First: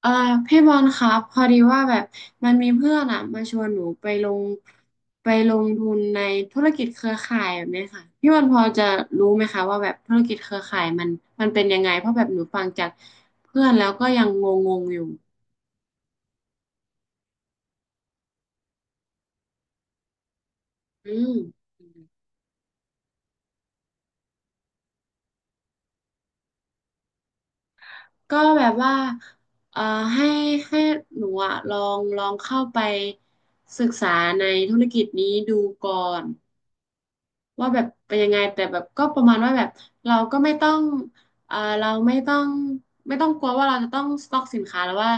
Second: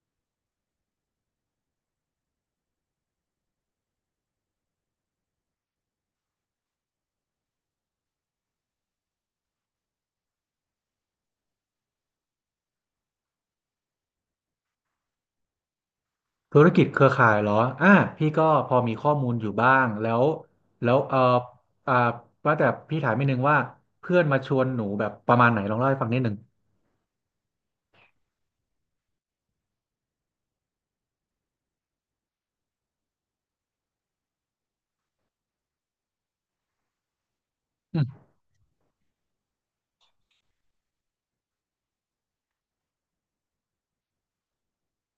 เอ่อพี่บอลครับพอดีว่าแบบมันมีเพื่อนอ่ะมาชวนหนูไปลงทุนในธุรกิจเครือข่ายแบบเนี้ยค่ะพี่บอลพอจะรู้ไหมคะว่าแบบธุรกิจเครือข่ายมันเป็นยังไงเพราะแบบหนูฟังจากเพื่อนแล้วก็ยังงงงอยู่ธุรกิจเครือข่ายเหรออ่าพี่ก็พอมีข้อมูลอยู่บ้างแล้วแล้วอืมอ่าว่าแต่พี่ถามนิดนึงว่าเพื่อนมาชวนหนูแบบประมาณไหนลองเล่าให้ฟังนิดนึงก็แบบว่าเอ่อให้ให้หนูอะลองเข้าไปศึกษาในธุรกิจนี้ดูก่อน ว่าแบบอืมเป็นยังไงแต่แบบก็ประมาณว่าแบบเราก็ไม่ต้องเราไม่ต้องกลัวว่าเราจะต้องสต็อกสินค้าแล้วว่า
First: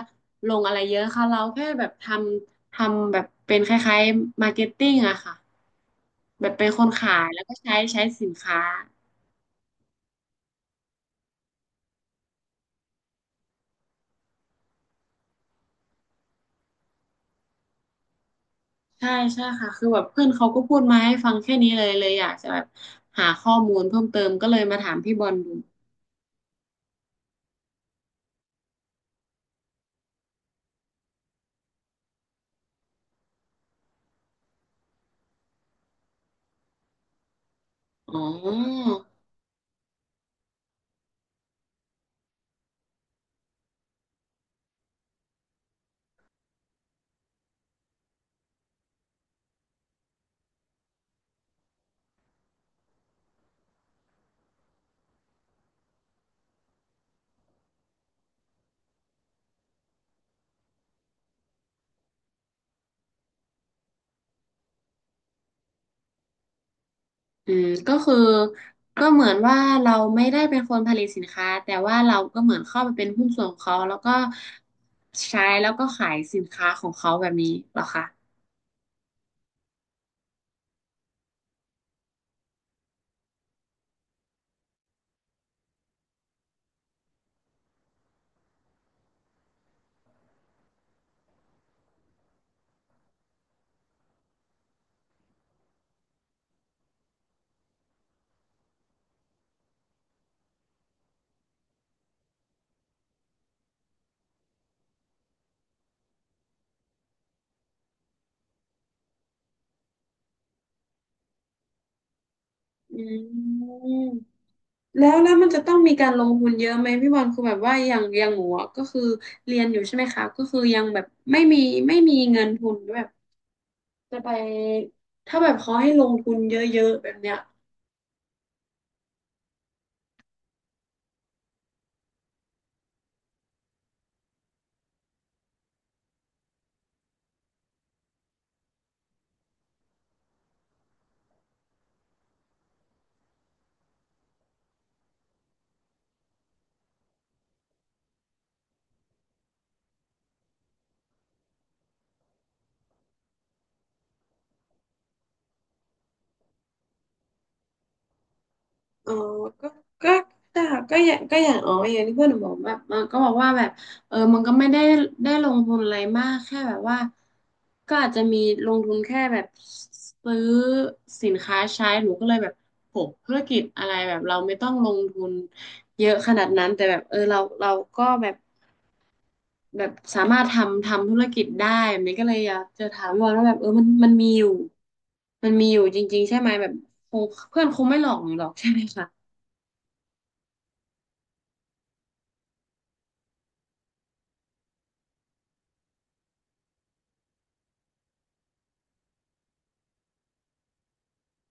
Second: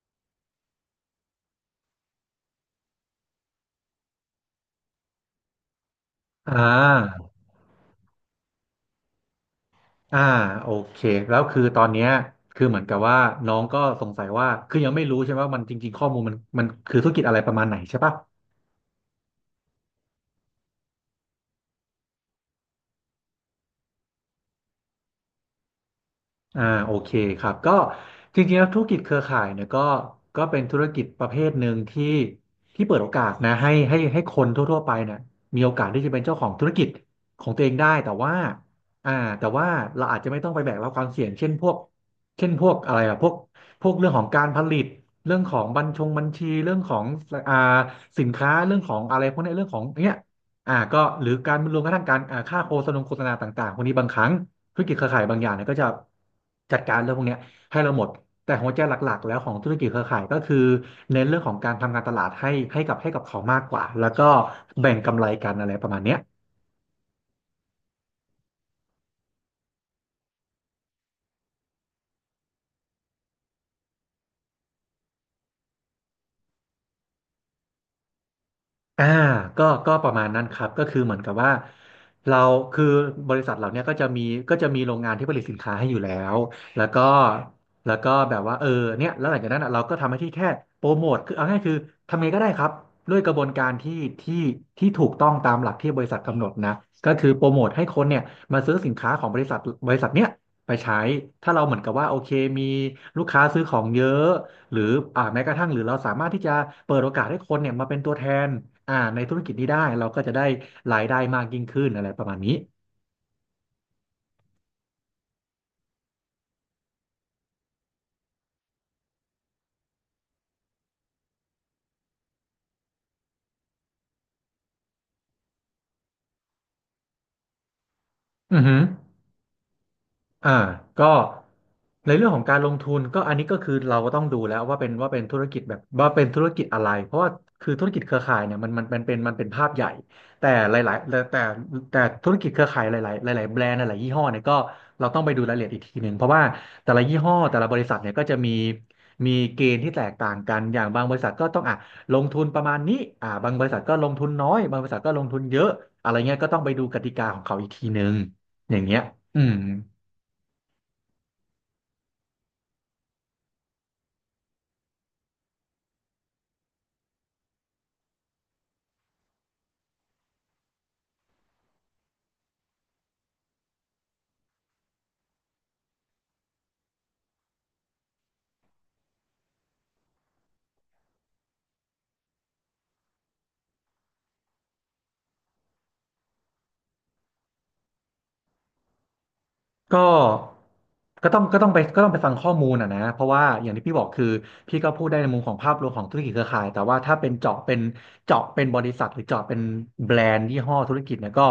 ลงอะไรเยอะค่ะเราแค่แบบทำแบบเป็นคล้ายๆมาร์เก็ตติ้งอะค่ะแบบอ่าเป็นคนขายแล้วก็ใช้สินค้าอ่าโอเคแล้วคือตอนเนี้ยคือเหมือนกับว่าน้องก็สงสัยว่า คือยังไม่รู้ใช่ไหมว่ามันจริงๆข้อมูลมันคือธุรกิจอะไรประมาณไหนใช่ปะ ใช่ใช่ค่ะคือแบบเพื่อนเขาก็พูดมาให้ฟังแค่นี้เลยอยากจะแบบหาข้อมูลเพิ่มเติมก็เลยมาถามพี่บอลดูโอเคครับก็จริงๆแล้วธุรกิจเครือข่ายเนี่ยก็เป็นธุรกิจประเภทหนึ่งที่เปิดโอกาสนะให้คนทั่วๆไปเนี่ยมีโอกาสที่จะเป็นเจ้าของธุรกิจของตัวเองได้แต่อ๋ว่าอ อ่าแต่ว่าเราอาจจะไม่ต้องไปแบกรับความเสี่ยงเช่นพวกอะไรอะพวกเรื่องของการผลิตเรื่องของบัญชีเรื่องของอ่าสินค้าเรื่องของอะไรพวกเนี้ยเรื่องของเนี้ยก็หรือการรวมกระทั่งการค่าโฆษณาต่างๆพวกนี้บางครั้ง ธุรกิจเครือข่ายบางอย่างเนี่ยก็จะจัดการเรื่องพวกเนี้ยให้เราหมด แต่หัวใจหลักๆแล้วของธุรกิจเครือข่ายก็คือเน้นเรื่องของการทำการตลาดให้ให้กับเขามากกว่าแล้วก็แบ่งกำไรกันอะไรประมาณเนี้ย อืมก็คือก็เหมือนว่าเราไม่ได้เป็นคนผลิตสินค้าแต่ว่าเราก็เหมือนเข้าไปเป็นหุ้นส่วนของเขาแล้วก็ใช้แล้วก็ขายสินค้าของเขาแบบนี้เหรอคะอ่าก็ประมาณนั้นครับก็คือเหมือนกับว่าเราคือบริษัทเราเนี่ยก็จะมีโรงงานที่ผลิตสินค้าให้อยู่แล้วแล้วก็แบบว่าเนี่ยแล้วหลังจากนั้นอะเราก็ทำหน้าที่แค่โปรโมทคือเอาง่ายคือทำไงก็ได้ครับด้วยกระบวนการที่ที่ถูกต้องตามหลักที่บริษัทกำหนดนะก็คือโปรโมทให้คนเนี่ยมาซื้อสินค้าของบริษัทบริษัทเนี่ยไปใช้ถ้าเราเหมือนกับว่าโอเคมีลูกค้าซื้อของเยอะ หรือแม้กระทั่งหรือเราสามารถที่จะเปิดโอกาสให้คนเนี่ยมาเป็นตัวแทนในธุรกิจนี้ได้เราก็จะได้รายได้มากยิ่งขึ้นอะไรประมาณนี้อืมแล้วมันจะต้องมีการลงทุนเยอะไหมพี่บอลคือแบบว่าอย่างหนูอะก็คือเรียนอยู่ใช่ไหมคะก็คือยังแบบไม่มีเงินทุนแบบจะไปถ้าแบบเขาให้ลงทุนเยอะๆแบบเนี้ย อือหือ อ่าก็ในเรื่องของการลงทุนก็อันนี้ก็คือเราก็ต้องดูแล้วว่าเป็นธุรกิจแบบว่าเป็นธุรกิจอะไรเพราะว่าคือธุรกิจเครือข่ายเนี่ยมันเป็นภาพใหญ่แต่หลายๆแต่ธุรกิจเครือข่ายหลายๆหลายๆแบรนด์หลายๆยี่ห้อเนี่ยก็เราต้องไปดูรายละเอียดอีกทีหนึ่งเพราะว่าแต่ละยี่ห้อแต่ละบริษัทเนี่ยก็จะมีมีเกณฑ์ที่แตกต่างกันอย่างบางบริษัทก็ต้องอ่ะลงทุนประมาณนี้บางบริษัทก็ลงทุนน้อยบางบริษัทก็ลงทุนเยอะอะไรเงี้ยก็ต้องไปดูกติกาของเขาอีกทีหนึ่งอย่างเงี้ยอ๋ออืม ก็ก็แต่ก็อย่างอ๋ออย่างที่เพื่อนหนูบอกแบบมันก็บอกว่าแบบเออมันก็ไม่ได้ได้ลงทุนอะไรมากแค่แบบว่าก็อาจจะมีลงทุนแค่แบบซื้อสินค้าใช้หนูก็เลยแบบโหธุรกิจอะไรแบบเราไม่ต้องลงทุนเยอะขนาดนั้น แต่แบบเออเราก็แบบแบบสามารถทำธุรกิจได้แบบนี้ก็เลยอยากจะถามว่าแล้วแบบเออมันมีอยู่จริงๆใช่ไหมแบบคงเพื่อนคงไม่หลอกหนูหรอกใช่ไหมคะ ก็ก็ต้องก็ต้องไปก็ต้องไปฟังข้อมูลอ่ะนะเพราะว่าอย่างที่พี่บอกคือพี่ก็พูดได้ในมุมของภาพรวมของธุรกิจเครือข่าย แต่ว่าถ้าเป็นเจาะเป็นบริษัทหรือเจาะเป็นแบรนด์ยี่ห้อธุรกิจเนี่ยก็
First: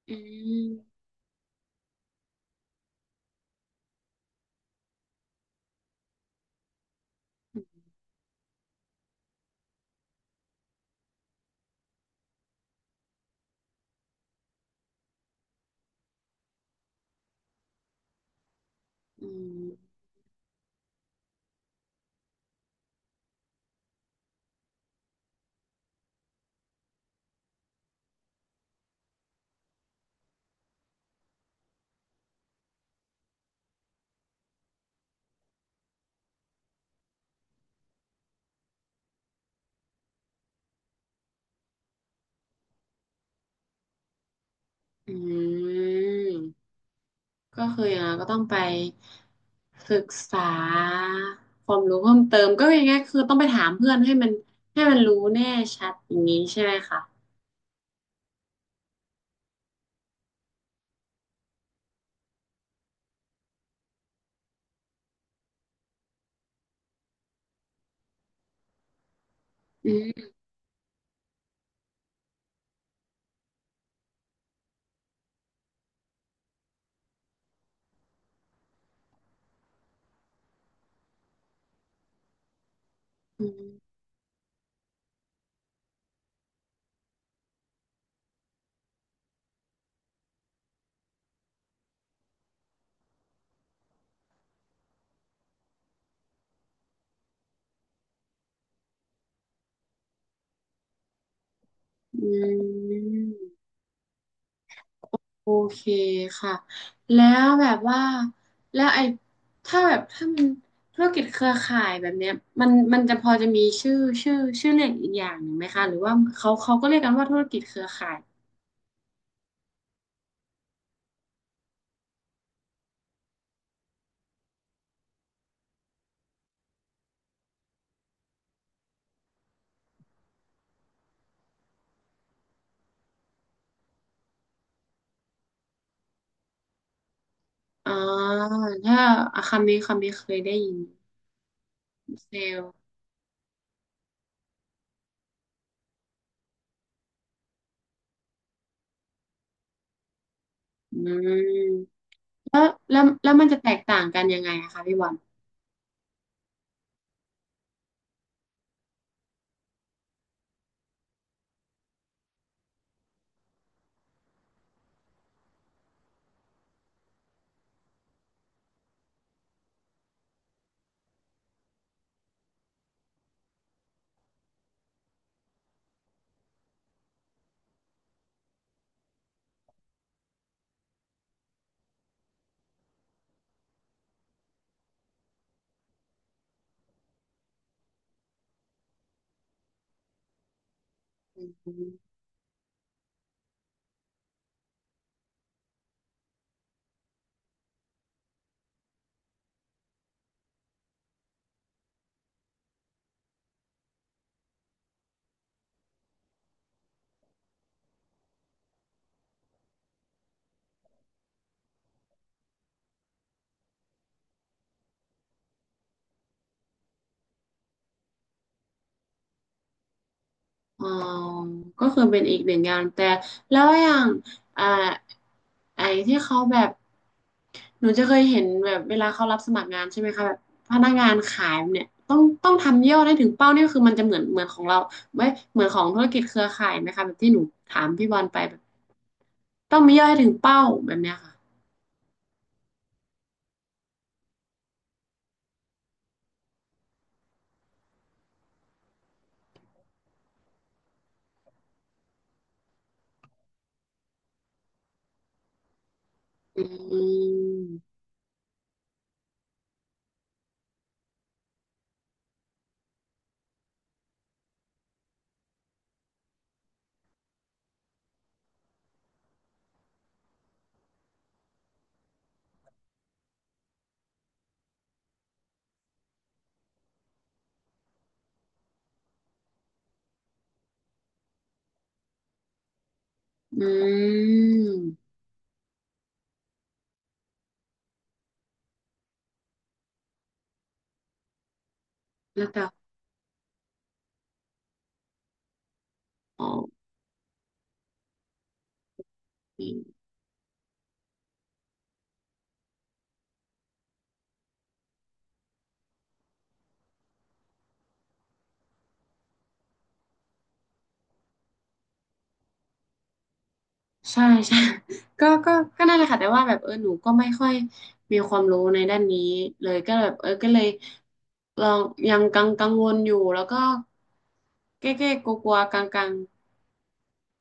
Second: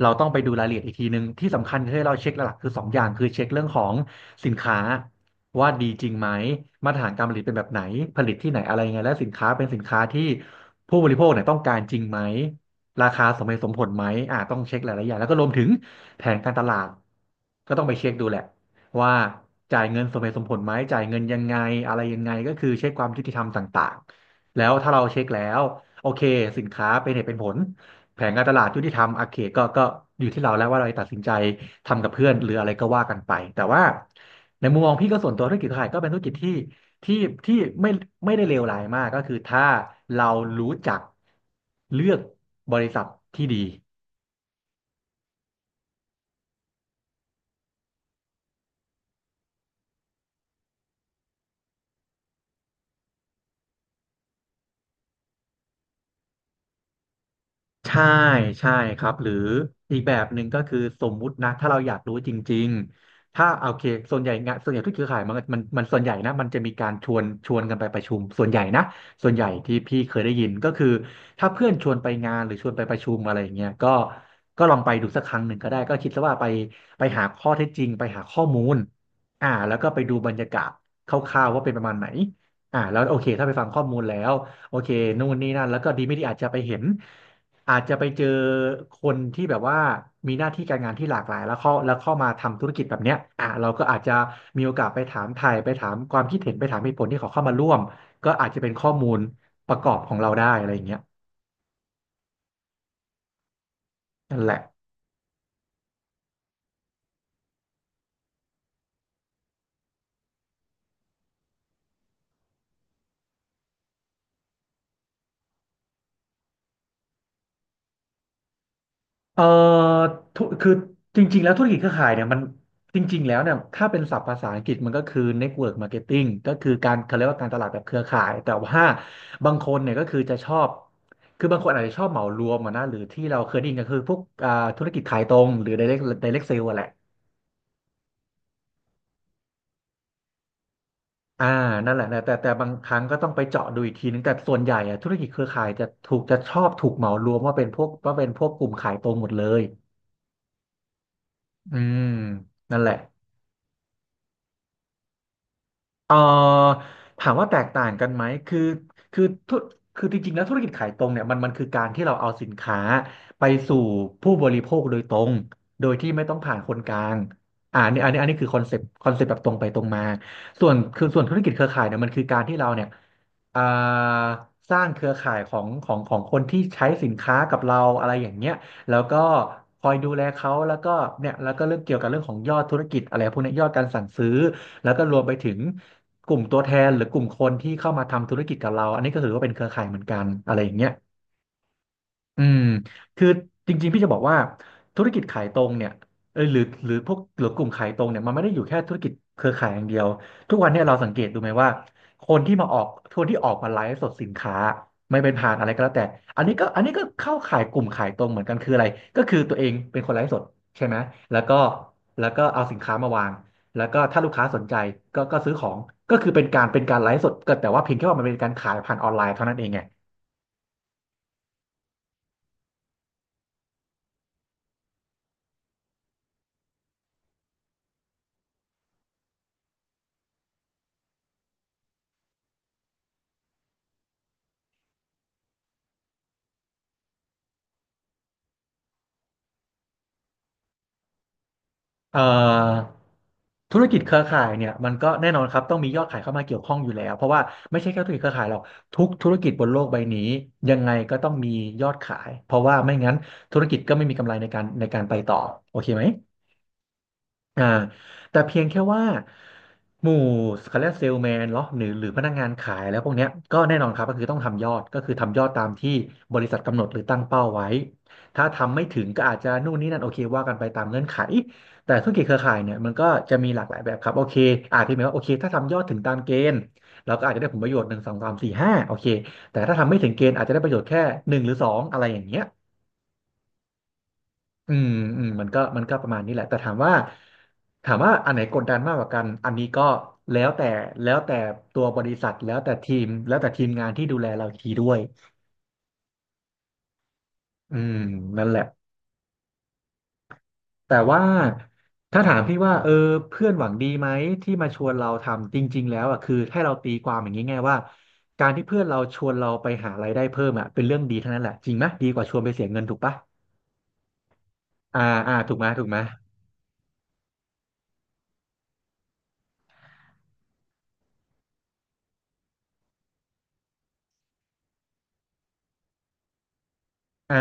เราอืต้องไปดูรายละเอียดอีกมทีนึงที่สำคัญที่เราเช็คหลักๆคือสองอย่างคือเช็คเรื่องของสินค้าว่าดีจริงไหมมาตรฐานการผลิตเป็นแบบไหนผลิตที่ไหนอะไรยังไงและสินค้าเป็นสินค้าที่ผู้บริโภคเนี่ยต้องการจริงไหม ราคาสมเหตุสมผลไหมต้องเช็คหลายๆอย่างแล้วก็รวมถึงแผนการตลาดก็ต้องไปเช็คดูแหละว่าอืจ่ายมเงินสมเหตุสมผลไหมจ่ายเงินยังไงอะไรยังไงก็คือเช็คความยุติธรรมต่างๆแล้วถ้าเราเช็คแล้วโอเคสินค้าเป็นเหตุเป็นผลแผนการตลาดยุติธรรมโอเคก็อยู่ที่เราแล้วว่าเราจะตัดสินใจทำกับเพื่อนหรืออะไรก็ว่ากันไปแต่ว่าในมุมมองพี่ก็ส่วนตัวธุรกิจขายก็เป็นธุรกิจที่ ที่ที่ไม่ไม่ได้เลวร้ายมากก็คือถ้าเรารู้จักเลือกบริษัทที่ดี อืมก็คืออย่างนั้นก็ต้องไปศึกษาความรู้เพิ่มเติมก็อยางไงคือต้องไปถามเพื่อนให้มันให้มันรู้แน่ชัดอย่างนี้ใช่ไหมคะใช่ใช่ครับหรืออีกแบบหนึ่งก็คือสมมุตินะถ้าเราอยากรู้จริงๆถ้าโอเคส่วนใหญ่งานส่วนใหญ่ทุกเครือข่ายมันส่วนใหญ่นะมันจะมีการชวนกันไปประชุมส่วนใหญ่นะส่วนใหญ่ที่อืพี่เคยมได้ยินก็คือถ้าเพื่อนชวนไปงานหรือชวนไปประชุมอะไรอย่างเงี้ยก็ลองไปดูสักครั้งหนึ่งก็ได้ก็คิดซะว่าไปหาข้อเท็จจริงไปหาข้อมูลแล้วก็ไปดูบรรยากาศคร่าวๆว่าเป็นประมาณไหนแล้วโอเคอืถ้าไปฟังมข้อมูลแล้วโอเคนู่นนี่นั่นแล้วก็ดีไม่ดีอาจจะไปเห็น อาจจะไปเจอคนที่แบบว่ามีหน้าที่การงานที่หลากหลายแล้วเข้ามาทำธุรกิจแบบเนี้ยอ่ะเราก็อาจจะมีโอกาสไปถามความคิดเห็นไปถามเหตุผลที่เขาเข้ามาร่วมก็อาจจะเป็นข้อมูลประกอบของเราได้อะไรอย่างเงี้ยอืมนั่นแหละ โอเคค่ะแล้วแบบว่าแล้วไอ้ถ้าแบบถ้ามันธุรกิจเครือข่ายแบบเนี้ยมันจะพอจะมีชื่อเรียกอีกอย่างหนึ่งไหมคะหรือว่าเขาก็เรียกกันว่าธุรกิจเครือข่าย เอ่อคือจริงๆแล้วธุรกิจเครือข่ายเนี่ยมันจริงๆแล้วเนี่ยถ้าเป็นศัพท์ภาษาอังกฤษมันก็คือ network marketing ก็คือการเขาเรียกว่าการตลาดแบบเครือข่ายแต่ว่าบางคนเนี่ยก็คือจะชอบคือบางคนอาจจะชอบเหมารวมอะนะหรือที่เราเคยได้ยินก็คือพวกธุรกิจขายตรงหรือ direct sale อะแหละอ่าถ้าอาคาเมเคยได้ยินอ่านั่นแหละนะเซแต่ลบางล์ครั้งก็ต้องไปเจาะดูอีกทีนึงแต่ส่วนใหญ่อะธุรกิจเครือข่ายจะชอบถูกเหมารวมว่าเป็นพวกกลุ่มขายตรงหมดเลยอือืมมแล้วนั่นแหละ แล้วมันจะแตกต่างกันยังไงอะคะพี่บอลเอ่อถามว่าแตกต่างกันไหมคือคือธุคือจริงๆแล้วธุรกิจขายตรงเนี่ยมันคือการที่เราเอาสินค้าไปสู่ผู้บริโภคโดยตรงโดยที่ไม่ต้องผ่านคนกลางอันนี้คือคอนเซปต์แบบตรงไปตรงมาส่วนธุรกิจเครือข่ายเนี่ยมันคือการที่เราเนี่ยอ่าสร้างเครือข่ายของคนที่ใช้สินค้ากับเราอะไรอย่างเงี้ยแล้วก็คอยดูแลเขาแล้วก็เนี่ยแล้วก็เรื่องเกี่ยวกับเรื่องของยอดธุรกิจอะไรพวกเนี้ยยอดการสั่งซื้อ แล้วก็รวมไปถึงกลุ่มตัวแทนหรือกลุ่มคนที่เข้ามาทำธุรกิจกับเราอันนี้ก็ถือว่าเป็นเครือข่ายเหมือนกันอะไรอย่างเงี้ย อมอืมคือจริงๆพี่จะบอกว่าธุรกิจขายตรงเนี่ยเอยหรือหรือพวกหรือกลุ่มขายตรงเนี่ยมันไม่ได้อยู่แค่ธุรกิจเครือข่ายอย่างเดียวทุกวันเนี่ยเราสังเกตดูไหมว่าคนที่มาออกคนที่ออกมาไลฟ์สดสินค้าไม่เป็นผ่านอะไรก็แล้วแต่อันนี้ก็เข้าขายกลุ่มขายตรงเหมือนกันคืออะไรก็คือตัวเองเป็นคนไลฟ์สดใช่ไหมแล้วก็แล้วก็เอาสินค้ามาวางแล้วก็ถ้าลูกค้าสนใจก็ซื้อของก็คือเป็นการไลฟ์สดก็แต่ว่าเพียงแค่ว่ามันเป็นการขายผ่านออนไลน์เท่านั้นเองไง อ๋อก็คือเป็นอีกหนึ่งงานแต่แล้วอย่างอ่าไอ้ที่เขาแบบหนูจะเคยเห็นแบบเวลาเขารับสมัครงานใช่ไหมคะแบบพนักงานขายเนี่ยต้องทำยอดให้ถึงเป้าเนี่ยคือมันจะเหมือนของเราไว้ยเหมือนของธุรกิจเครือข่ายไหมคะแบบที่หนูถามพี่บอลไปแบบต้องมียอดให้ถึงเป้าแบบเนี้ยค่ะ เอ่อธุรกิจเครือข่ายเนี่ยมันก็แน่นอนครับต้องมียอดขายเข้ามาเกี่ยวข้องอยู่แล้วเพราะว่าไม่ใช่แค่ธุรกิจเครือข่ายหรอกทุกธุรกิจบนโลกใบนี้ยังไงก็ต้องมียอดขายเพราะว่าไม่งั้นธุรกิจก็ไม่มีกำไรในการไปต่อโอเคไหม อืมอ่าแต่เพียงแค่ว่าหมู่เขาเรียกเซลแมนเนาะหรือพนักงานขายแล้วพวกเนี้ยก็แน่นอนครับก็คือต้องทำยอดก็คือทำยอดตามที่บริษัทกำหนดหรือตั้งเป้าไว้ถ้าทำไม่ถึงก็อาจจะนู่นนี่นั่นโอเคว่ากันไปตามเงื่อนไขแต่ธุรกิจเครือข่ายเนี่ยมันก็จะมีหลากหลายแบบครับโอเคอาจจะหมายว่าโอเคถ้าทำยอดถึงตามเกณฑ์เราก็อาจจะได้ผลประโยชน์หนึ่งสองสามสี่ห้าโอเคแต่ถ้าทำไม่ถึงเกณฑ์อาจจะได้ประโยชน์แค่หนึ่งหรือสองอะไรอย่างเงี้ย อืมอืมอืมมันก็ประมาณนี้แหละแต่ถามว่าอันไหนกดดันมากกว่ากันอันนี้ก็แล้วแต่แล้วแต่ตัวบริษัทแล้วแล้วก็แต่ทีมแล้วแต่ทีมงานที่ดูแลเราอีกทีด้วยอ๋ออืมนั่นแหละแต่ว่าถ้าถามพี่ว่าเออเพื่อนหวังดีไหมที่มาชวนเราทำจริงๆแล้วอ่ะคือให้เราตีความอย่างนี้ไงว่าการที่เพื่อนเราชวนเราไปหารายได้เพิ่มอ่ะเป็นเรื่องดีทั้งนั้นแหละจริงไหมดีกว่าชวนไปเสียเงินถูกปะใช่ใช่ อ่า ก็อ่าก็ถูกไหมถูก็กไหนั่ม นแหละค่ะแต่ว่าแบบเออหนูก็ไม่ค่อยมีความรู้ในด้านนี้เลยก็แบบเออก็เลยลองยังกังวลอยู่แล้วก็เก้กลัวๆกลัวกลงกลงอ่า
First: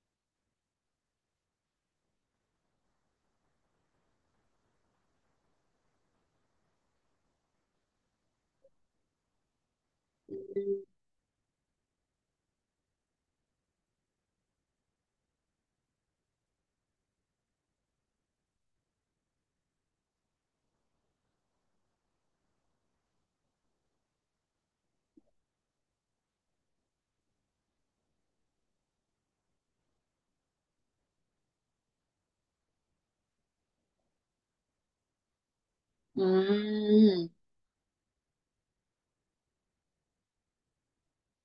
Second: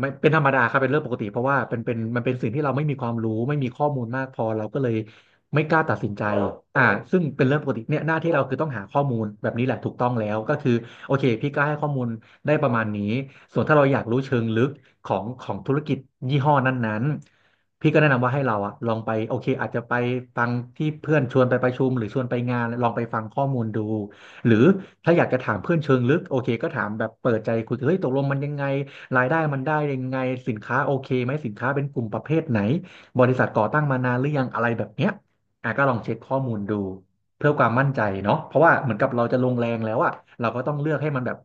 ไม่เป็นธรรมดาครับเป็นเรื่องปกติเพราะว่าเป็นมันเป็นสิ่งที่เราไม่มีความรู้ไม่มีข้อมูลมากพอเราก็เลยไม่กล้าตัดสินใจอ่าซึ่งเป็นเรื่องปกติเนี่ยหน้าที่เราคือต้องหาข้อมูลแบบนี้แหละถูกต้องแล้วก็คือโอเคพี่ก็ให้ข้อมูลได้ประมาณนี้ส่วนถ้าเราอยากรู้เชิงลึกของธุรกิจยี่ห้อนั้นๆพี่ก็แนะนำว่าให้เราอะลองไปโอเคอาจจะไปฟังที่เพื่อนชวนไปประชุมหรือชวนไปงานลองไปฟังข้อมูลดูหรือถ้าอยากจะถามเพื่อนเชิงลึกโอเคก็ถามแบบเปิดใจคุยเฮ้ยตกลงมันยังไง รายได้มันได้ยังไงสินค้าโอเคไหมสินค้าเป็นกลุ่มประเภทไหนบริษัทก่อตั้งมานานหรือยังอะไรแบบเนี้ยอ่ะก็ลองเช็คๆอืข้อมูลดูม เพื่อความมั่นใจเนาะเพราะว่าเหมือนกับเราจะลงแรงแล้วอะเราก็ต้องเลือกให้มันแบบ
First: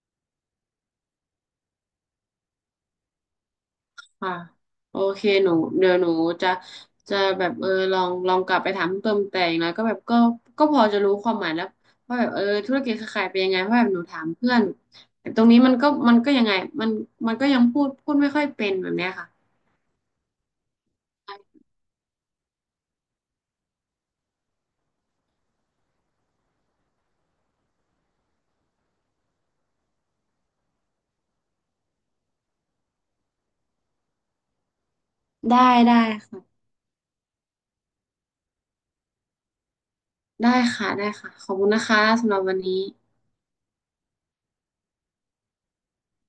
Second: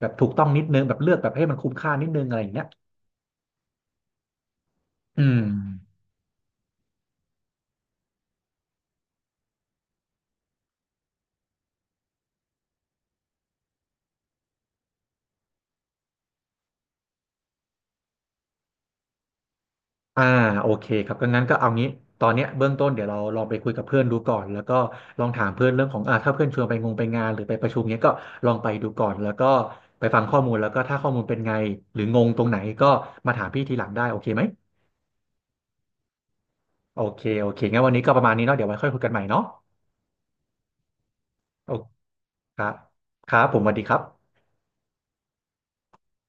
แบบถูกต้องนิดนึงแบบเลือกแบบให้มันคุ้มค่านิดนึงอะไรอย่างเงี้ยค่ะโอเคอืม หนูเดี๋ยวหนูจะจะแบบเออลองกลับไปถามเพิ่มแต่อย่างน้อยก็แบบก็พอจะรู้ความหมายแล้วว่าแบบเออธุรกิจเครือข่ายเป็นยังไงเพราะแบบหนูถามเพื่อนแต่ตรงนี้มันก็ยังไงมันมันก็ยังพูดไม่ค่อยเป็นแบบเนี้ยค่ะอ่าโอเคครับก็งั้นก็เอางี้ตอนเนี้ยเบื้องต้นเดี๋ยวเราลองไปคุยกับเพื่อนดูก่อนแล้วก็ลองถามเพื่อนเรื่องของถ้าเพื่อนชวนไปงงไปงานหรือไปประชุมเนี้ยก็ลองไปดูก่อนแล้วก็ไปฟังข้อมูลแล้วก็ถ้าข้อมูลเป็นไงหรืองงตรงไหนก็มาถามพี่ทีหลังได้โอเคไหมได้ได้ค่ะโอเคโอเคงั้นวันนี้ก็ประมาณนี้เนาะเดี๋ยวไว้ค่อยคุยกันใหม่เนาะได้ได้ค่ะขอบคุโอณเคนะคะสำหรับวันครันี้บครับผมสวัสดีครับ